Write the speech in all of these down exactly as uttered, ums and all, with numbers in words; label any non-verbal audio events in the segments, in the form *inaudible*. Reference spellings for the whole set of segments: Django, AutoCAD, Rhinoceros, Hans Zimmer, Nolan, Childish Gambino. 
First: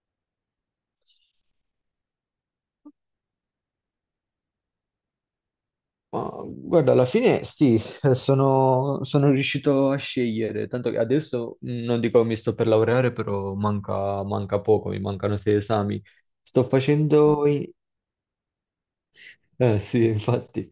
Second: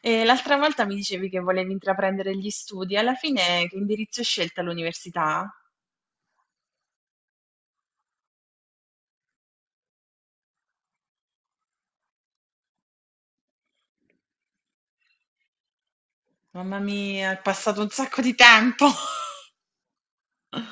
E l'altra volta mi dicevi che volevi intraprendere gli studi, alla fine che indirizzo hai scelto all'università? Ma, guarda, alla fine sì, eh, sono, sono riuscito a scegliere, tanto che adesso mh, non dico mi sto per laureare, però manca, manca poco, mi mancano sei esami. Sto Mamma mia, è facendo i- passato un sacco di tempo. *laughs* eh, sì, infatti.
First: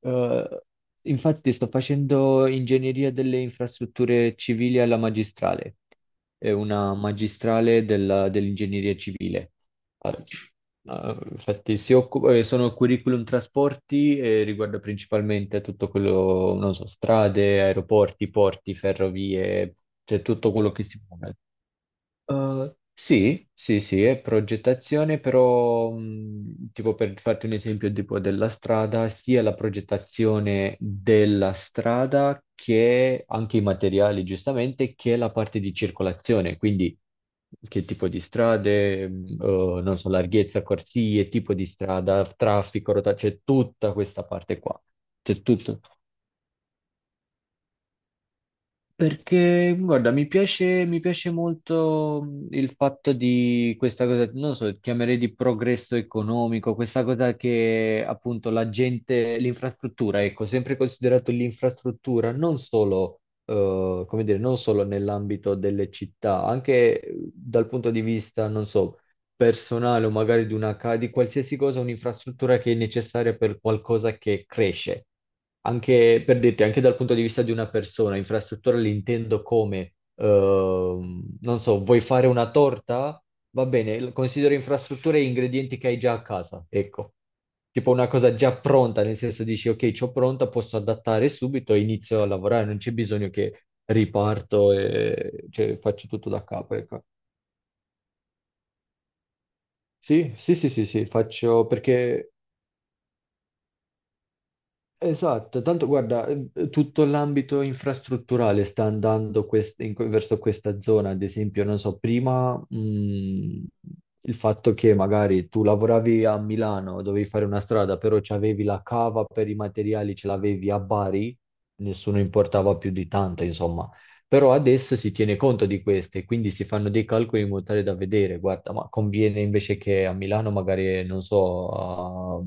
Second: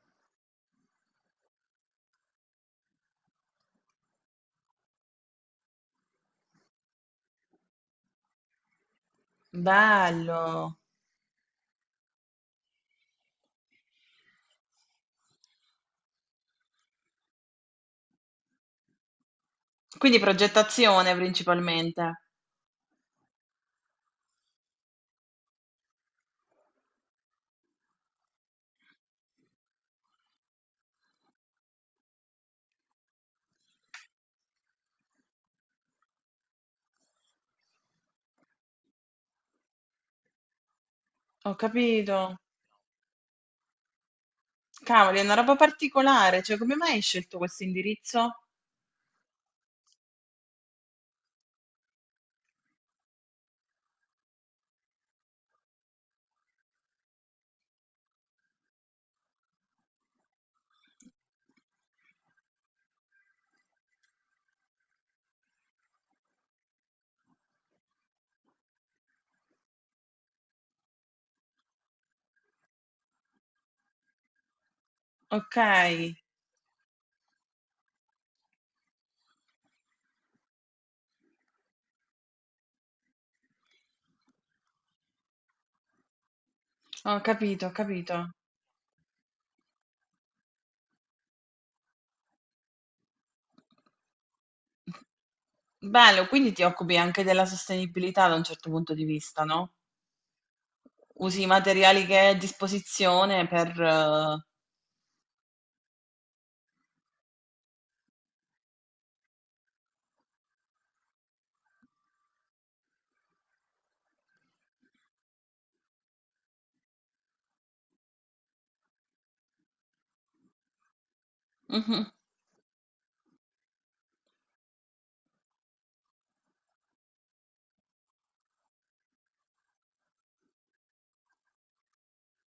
Eh, infatti sto facendo ingegneria delle infrastrutture civili alla magistrale, è una magistrale della- dell'ingegneria civile. Ah, Bello! ah, infatti si occupa, eh, sono curriculum trasporti e riguarda principalmente tutto quello, non so, strade, aeroporti, porti, ferrovie, Quindi cioè tutto quello che si progettazione muove. principalmente. Uh, sì, sì, sì, è progettazione, però mh, tipo per farti un esempio tipo della strada, sia la progettazione della strada che anche i materiali, giustamente, che la parte di circolazione, quindi che tipo di strade, mh, eh, non so, larghezza, corsie, Ho tipo di strada, capito. traffico, rotazione, c'è tutta questa parte qua, Cavoli, è una c'è roba tutto. particolare. Cioè, come mai hai scelto questo indirizzo? Perché, guarda, mi piace, mi piace molto mh, il fatto di questa cosa, non lo so, chiamerei di progresso economico, questa cosa che appunto la gente, l'infrastruttura, ecco, sempre considerato l'infrastruttura, non solo, eh, come dire, non solo nell'ambito delle città, anche eh, dal punto di vista, non so, personale o magari di una, ca- di qualsiasi cosa, un'infrastruttura che è necessaria per qualcosa che cresce. Ok, Anche per dirti, anche dal punto di vista di una persona, infrastruttura l'intendo come, ehm, non so, vuoi fare una torta? Va bene, l- considero infrastrutture e ingredienti che hai già a casa, ecco. ho capito, ho Tipo una capito. cosa già pronta, nel senso dici, ok, c'ho pronta, posso adattare subito e inizio a lavorare, non c'è bisogno che riparto e cioè, faccio Bello, tutto da quindi ti capo, occupi ecco. anche della sostenibilità da un certo punto di vista, no? Sì, sì, sì, sì, sì, Usi i faccio materiali che hai perché. a disposizione per... eh, Esatto, tanto guarda, eh, tutto l'ambito infrastrutturale sta andando quest- in que- verso questa zona, ad esempio, non so, prima mh, il fatto che magari tu lavoravi a Milano, dovevi fare una strada, però c'avevi la cava per i materiali, ce l'avevi a Bari, mhm. nessuno importava più di tanto, insomma. Però adesso si tiene conto di queste, quindi si fanno dei calcoli in modo tale da vedere, guarda, ma conviene invece che a Milano magari, non so, a-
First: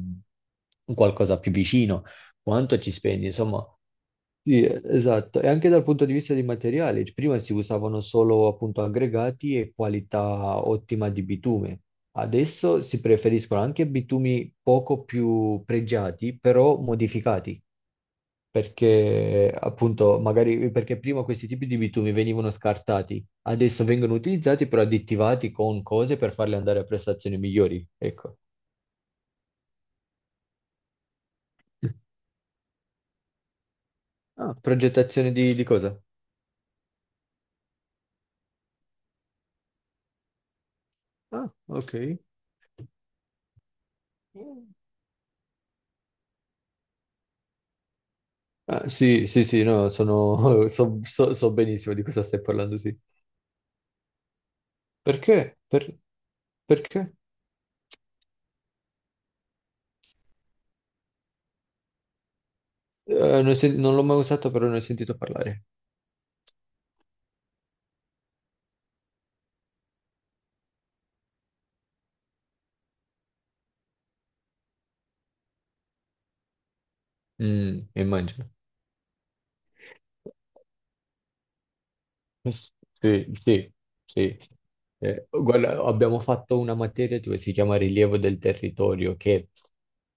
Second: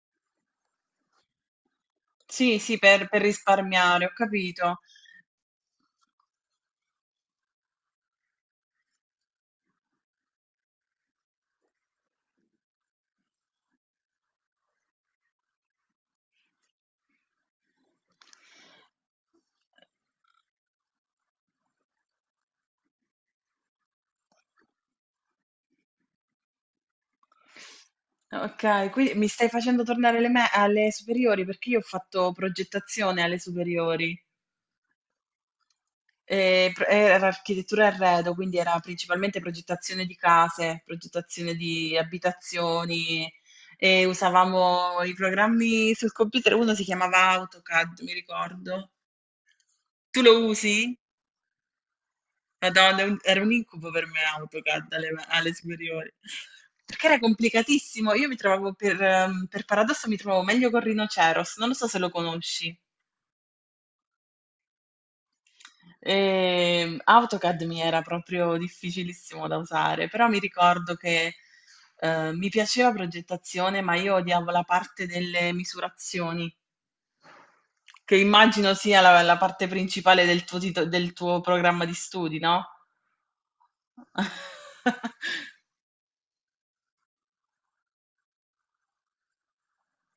qualcosa più vicino Sì, sì, quanto ci per per spendi? Insomma. risparmiare, ho Sì, capito. esatto, e anche dal punto di vista dei materiali, cioè, prima si usavano solo appunto aggregati e qualità ottima di bitume, adesso si preferiscono anche bitumi poco più pregiati, però modificati, perché appunto magari perché prima questi tipi di bitumi venivano scartati, adesso vengono utilizzati però additivati con cose per farli andare a prestazioni migliori, ecco. Okay, quindi mi stai facendo tornare alle me alle superiori, perché io ho fatto progettazione alle superiori. Ah, progettazione di, di cosa? Ehm, pr Era architettura e arredo, quindi era principalmente progettazione di case, Ah, progettazione ok. di abitazioni e usavamo i programmi sul computer, uno si chiamava AutoCAD, mi Ah, ricordo. sì, sì, sì, no, Tu lo sono, *laughs* usi? so, so- so benissimo di cosa stai parlando, sì. Madonna, è un- era un incubo per me AutoCAD alle, alle Perché? Per- superiori. Perché perché? era complicatissimo. Io mi trovavo per, ehm, per paradosso mi trovavo meglio con Rhinoceros, non lo so se lo conosci. Eh, non, ho sen- non l'ho mai usato, però ne ho sentito parlare. E AutoCAD mi era proprio difficilissimo da usare, però mi ricordo che eh, mi piaceva progettazione, ma io odiavo la parte delle misurazioni, Mm, che immagino. immagino sia la, la parte principale del tuo, tito- del tuo programma di studi, no? Sì, sì, sì. *laughs* Eh, guarda, abbiamo fatto una materia dove si chiama rilievo del territorio, che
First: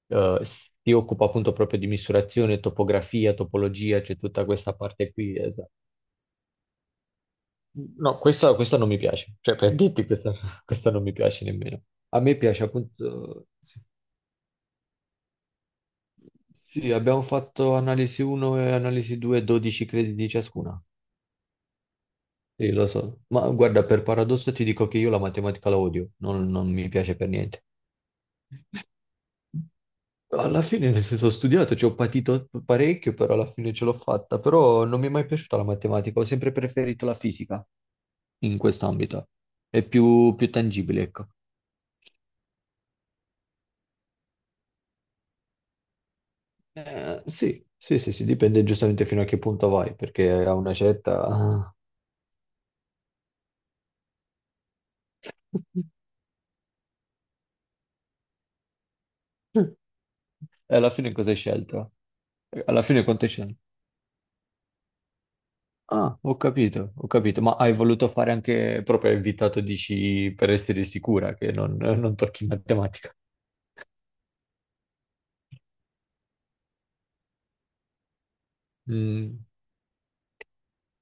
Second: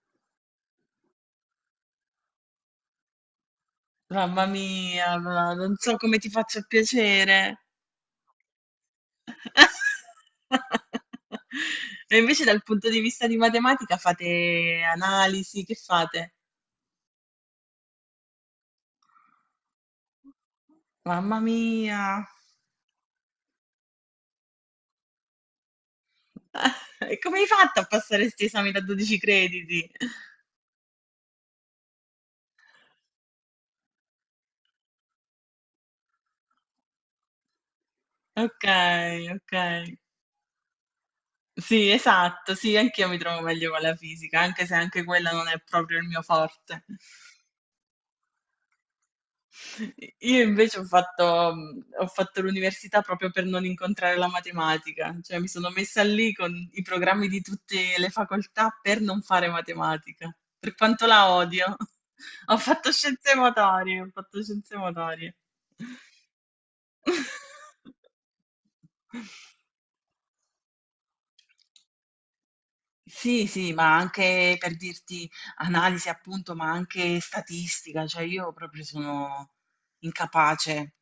eh, si occupa appunto proprio di misurazione, topografia, topologia, c'è Mamma tutta questa parte mia, qui. ma Esatto. non so come ti faccia piacere. No, questa, questa non mi piace, cioè per dirti *laughs* questa, *laughs* questa non mi piace nemmeno. E A me invece dal piace punto di vista di appunto, sì. matematica fate analisi, che fate? Sì, abbiamo fatto analisi uno e analisi due, dodici crediti ciascuna. Mamma mia. Sì, lo so, ma guarda, per paradosso ti dico che io la matematica la odio, non, non mi *laughs* piace E per come hai niente. fatto a passare questi esami da dodici crediti? Alla fine, nel senso, ho studiato, ci ho patito parecchio, però alla fine ce l'ho fatta, però non mi è mai piaciuta la matematica, ho sempre preferito la fisica in Ok, quest'ambito, ok. è più, più tangibile, ecco. Sì, esatto, sì, anch'io mi trovo meglio con la fisica, anche se anche quella non è proprio il mio forte. Eh, sì, sì, sì, sì, dipende giustamente fino a che punto vai, perché Io a una invece ho fatto, certa... mhmm, ho fatto l'università proprio per non incontrare la matematica, cioè mi sono *laughs* messa lì con i programmi di tutte le facoltà per non fare E matematica, per alla quanto fine cosa la hai odio. scelto? *laughs* Ho Alla fatto fine quanto hai scienze scelto? motorie, ho fatto scienze motorie. Ah, ho capito, ho capito, ma hai voluto fare anche proprio *laughs* invitato, dici, per essere sicura che non, non tocchi matematica. Sì, sì, ma anche per dirti analisi appunto, ma anche statistica, cioè io proprio Mm. sono incapace.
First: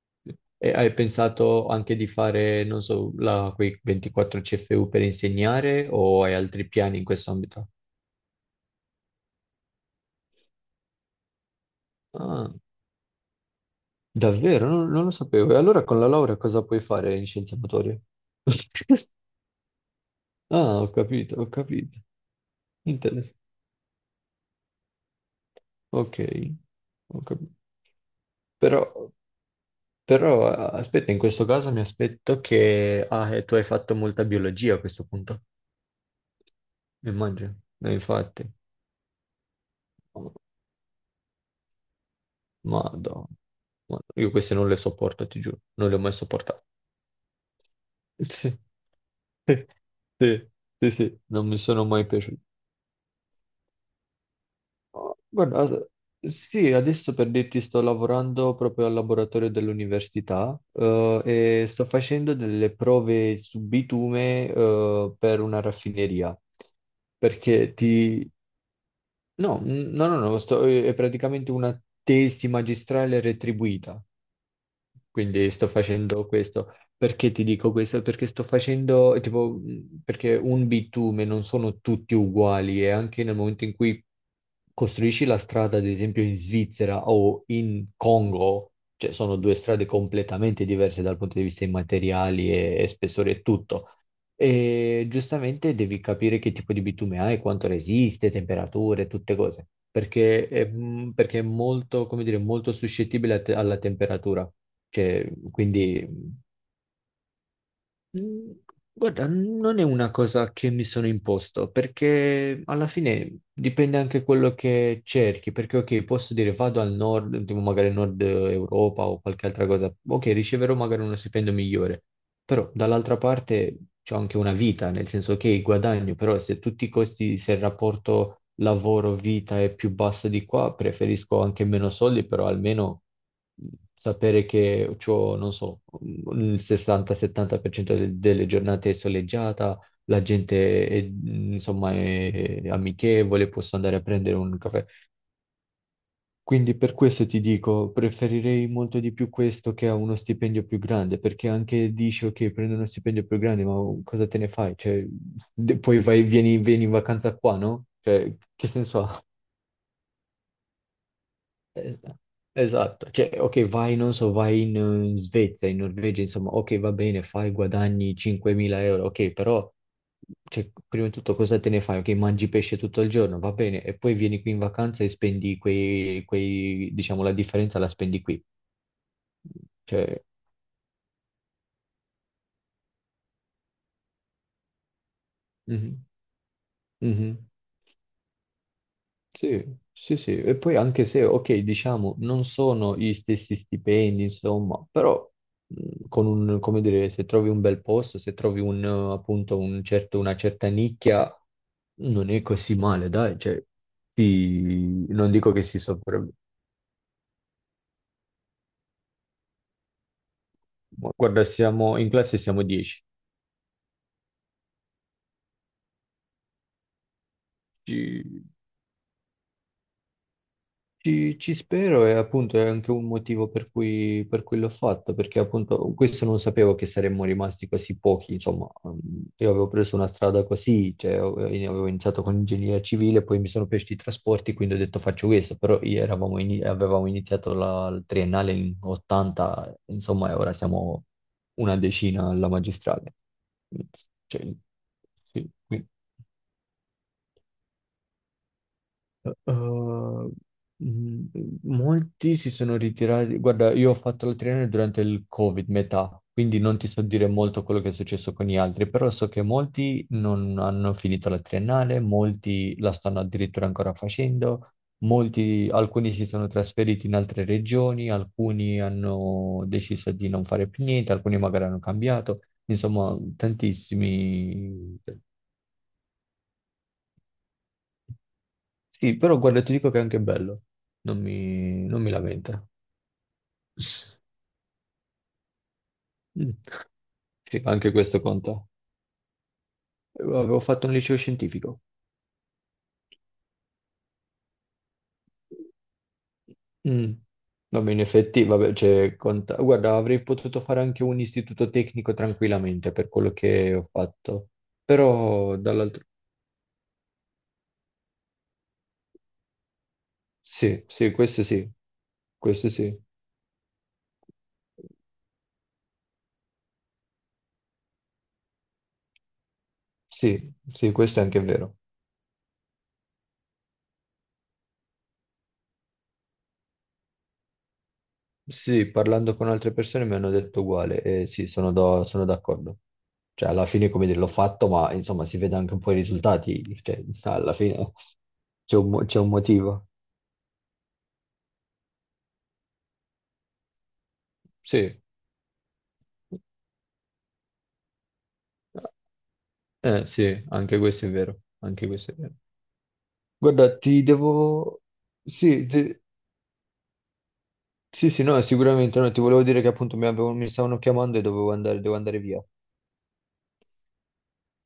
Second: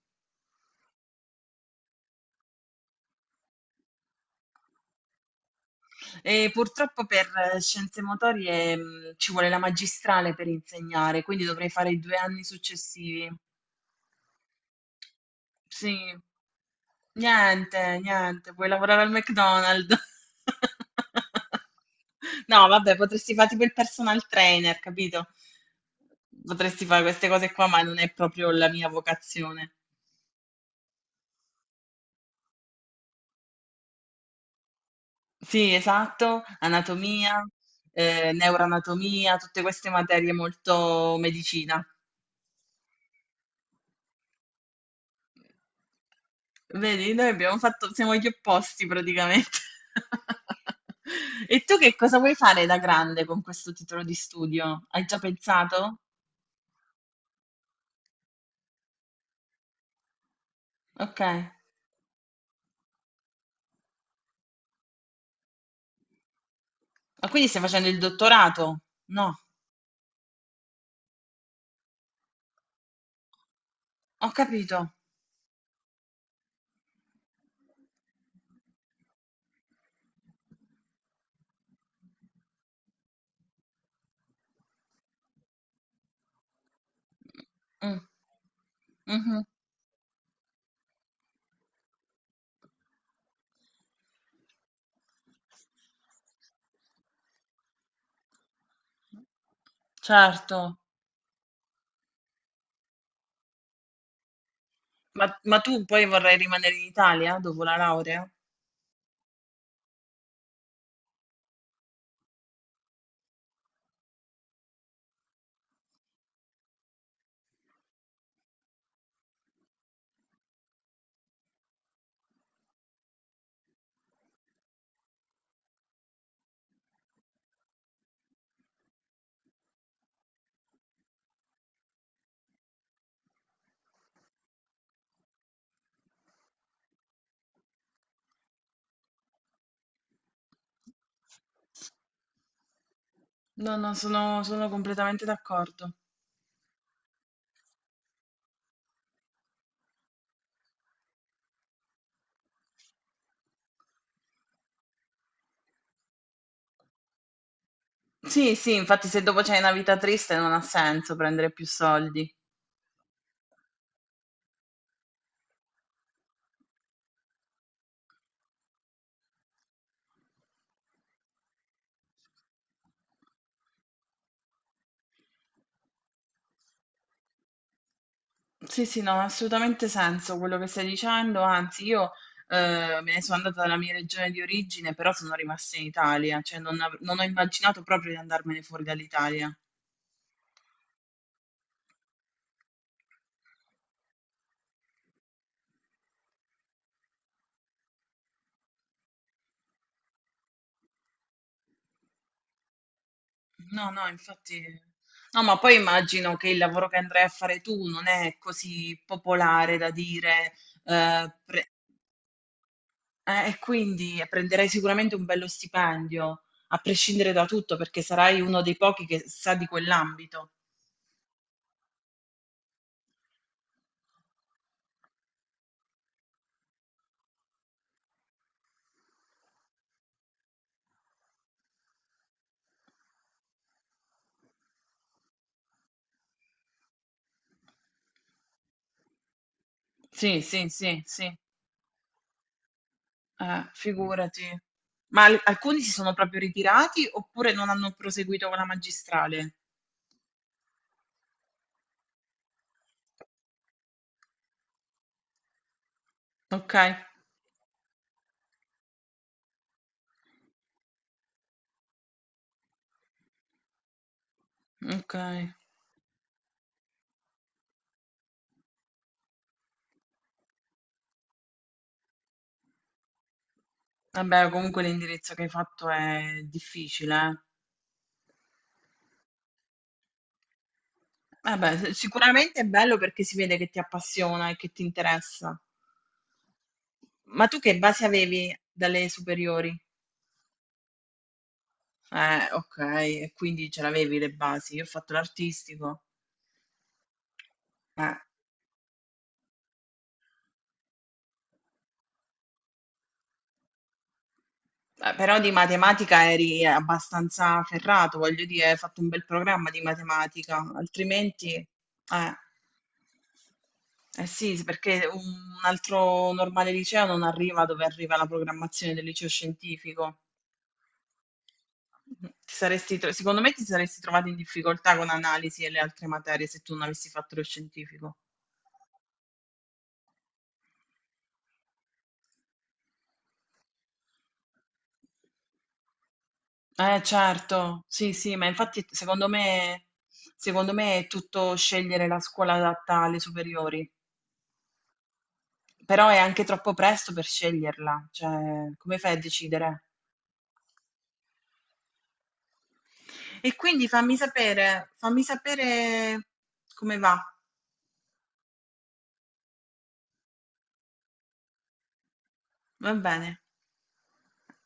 E hai pensato anche di fare, non so, la- quei ventiquattro C F U per insegnare o hai E altri piani in purtroppo per questo eh, ambito? scienze motorie, mhmm, ci vuole la magistrale per insegnare, quindi dovrei fare i due anni Ah. successivi. Davvero? Non, non lo sapevo. E allora Sì. con la laurea cosa puoi fare in scienze Niente, motorie? niente, vuoi lavorare al *laughs* McDonald's. Ah, ho capito, ho *laughs* capito. No, vabbè, potresti Interessante. fa' tipo il personal trainer, capito? Ok, Potresti fare ho queste cose capito. qua, ma non è proprio la mia Però, vocazione. però, aspetta, in questo caso mi aspetto che ah, eh, tu hai fatto molta biologia a questo punto. Sì, esatto, anatomia, Immagino. Eh, ehm, infatti. neuroanatomia, tutte queste materie Madonna. molto medicina. Madonna. Io queste non le sopporto, ti giuro. Non le ho mai sopportate. Vedi, noi abbiamo fatto, siamo gli *laughs* Sì. opposti praticamente. Sì, *laughs* sì, sì, non mi E tu sono che mai cosa vuoi piaciuti. fare da grande con questo titolo di studio? Hai Ah, già guarda, pensato? sì, adesso per dirti sto lavorando proprio al laboratorio dell'università Ok. eh, Ma e sto facendo delle prove su bitume eh, per una raffineria. quindi stai Perché facendo il ti... dottorato? No, No, n- no, no, no, sto- è praticamente una tesi magistrale retribuita. ho capito. Quindi sto facendo questo. Perché ti dico questo? Perché sto facendo, tipo, mh, perché un bitume non sono tutti uguali e anche nel momento in cui costruisci la strada, ad esempio in Svizzera o in Mm, Congo, cioè sono mhm, due strade completamente diverse dal punto di vista dei materiali e, e spessore e tutto. E giustamente devi capire che tipo di bitume hai, quanto resiste, temperature, tutte cose. Perché è, certo. mh, perché è molto, come dire, molto suscettibile a te- alla temperatura. Ma, Cioè, ma tu poi quindi, vorrai rimanere in Italia dopo la laurea? mh, guarda, non è una cosa che mi sono imposto, perché alla fine dipende anche quello che cerchi, perché ok, posso dire vado al nord, tipo magari nord Europa o qualche altra cosa, ok, riceverò magari uno stipendio migliore, però dall'altra parte c'è anche una vita, nel senso che il guadagno, però se tutti i costi, se il rapporto lavoro-vita è più basso di qua, preferisco anche meno soldi, però almeno mh, sapere che ho, non so, mh, il sessanta-settanta per cento de- delle giornate è soleggiata, la gente è, mh, insomma, è amichevole, No, posso no, andare a prendere sono, un sono caffè. completamente d'accordo. Quindi per questo ti dico, preferirei molto di più questo che a uno stipendio più grande, perché anche dici ok, prendo uno stipendio più grande, ma cosa te ne fai? Cioè, de- poi vai, vieni, vieni in vacanza qua, no? Cioè, Sì, che sì, senso infatti ha? se dopo c'è una vita triste non ha senso prendere più Eh, soldi. Esatto, cioè, ok, vai, non so, vai in, eh, in Svezia, in Norvegia, insomma, ok, va bene, fai, guadagni cinquemila euro, ok, però, cioè, prima di tutto cosa te ne fai? Ok, mangi pesce tutto il giorno, va bene, e poi vieni qui in vacanza e spendi quei, quei, diciamo, la differenza la spendi qui. Sì, sì, no, ha assolutamente Cioè, senso quello che stai dicendo, anzi io eh, me ne sono andata dalla mia regione di origine, però sono rimasta in mhm, Italia, cioè non, av- non ho mhm. immaginato proprio di andarmene fuori dall'Italia. Sì, sì, sì. E poi anche se, ok, diciamo, non sono gli stessi stipendi, insomma, però mh, con un, come dire, se trovi un bel posto, se trovi un, eh, appunto, un certo, una certa nicchia, non è così male, dai, cioè, No, no, infatti... ti- non No, dico ma che poi si sopra... immagino che il lavoro che andrai a fare tu non è così popolare da dire, Ma eh, guarda, pre- siamo in classe siamo dieci. eh, e quindi prenderai sicuramente un bello stipendio, a prescindere da tutto, perché sarai uno dei pochi che sa di quell'ambito. Ci, ci spero e appunto è anche un motivo per cui, per cui l'ho fatto, perché appunto questo non sapevo che saremmo rimasti così pochi, insomma, mm, io avevo preso una strada così, cioè ho- avevo iniziato con ingegneria civile, poi mi sono piaciuti i trasporti, quindi ho detto faccio questo, però i- eravamo ini- avevamo iniziato la, il triennale in ottanta, insomma, e Sì, ora sì, sì, siamo sì. una decina alla magistrale. Eh, figurati. Cioè, Ma al- sì, Alcuni qui. si sono proprio ritirati oppure non hanno proseguito con la magistrale? Eh, mh, molti si sono ritirati. Guarda, io ho fatto la triennale durante il Covid, metà, quindi Ok, non ti so dire molto quello che è successo con gli altri, però so che molti non hanno finito la triennale, molti la stanno addirittura ancora facendo, ok. molti, alcuni si sono trasferiti in altre regioni, alcuni hanno deciso di non fare più niente, alcuni magari hanno cambiato, insomma, Vabbè, comunque tantissimi. l'indirizzo che hai fatto è difficile, eh. Sì, però guarda, ti dico che è anche bello, non Vabbè, mi, s- non mi sicuramente è lamenta. bello perché si vede che ti appassiona e che ti interessa. Mm. Ma tu Sì, che anche basi questo avevi conta. dalle superiori? Eh, Avevo fatto un liceo scientifico. Eh, ok, e quindi ce l'avevi le basi. Io ho fatto l'artistico. Mm. Vabbè, in Eh. effetti, vabbè, cioè, conta. Guarda, avrei potuto fare anche un istituto tecnico tranquillamente per quello che ho fatto. Eh, però di Però dall'altro... matematica eri abbastanza ferrato, voglio dire, hai fatto un bel programma di matematica, Sì, sì, questo altrimenti, eh, sì, questo sì. eh sì, sì, perché un altro normale liceo non arriva dove arriva la programmazione del liceo scientifico. Sì, sì, questo è anche vero. Mm-hmm. Ti saresti tro- secondo me ti saresti trovato in difficoltà con analisi e le altre materie se tu non avessi fatto lo scientifico. Sì, parlando con altre persone mi hanno detto uguale e sì, sono do- sono d'accordo. Cioè, alla fine, come dire, l'ho fatto, ma insomma, si vede anche un po' i risultati. Eh, Cioè, *laughs* alla certo, fine sì, sì, ma c'è infatti un, mo- c'è secondo un me, motivo. secondo me è tutto scegliere la scuola adatta alle superiori. Sì, Però è anche troppo presto per sceglierla, cioè come fai a decidere? Eh, sì, anche questo è vero. Anche questo è vero. E Guarda, quindi ti fammi devo... sapere, fammi Sì, ti- sapere come va, sì, sì, no, sicuramente no. Ti volevo dire che appunto mi, avevo- mi stavano chiamando e dovevo andare, devo andare via. va bene.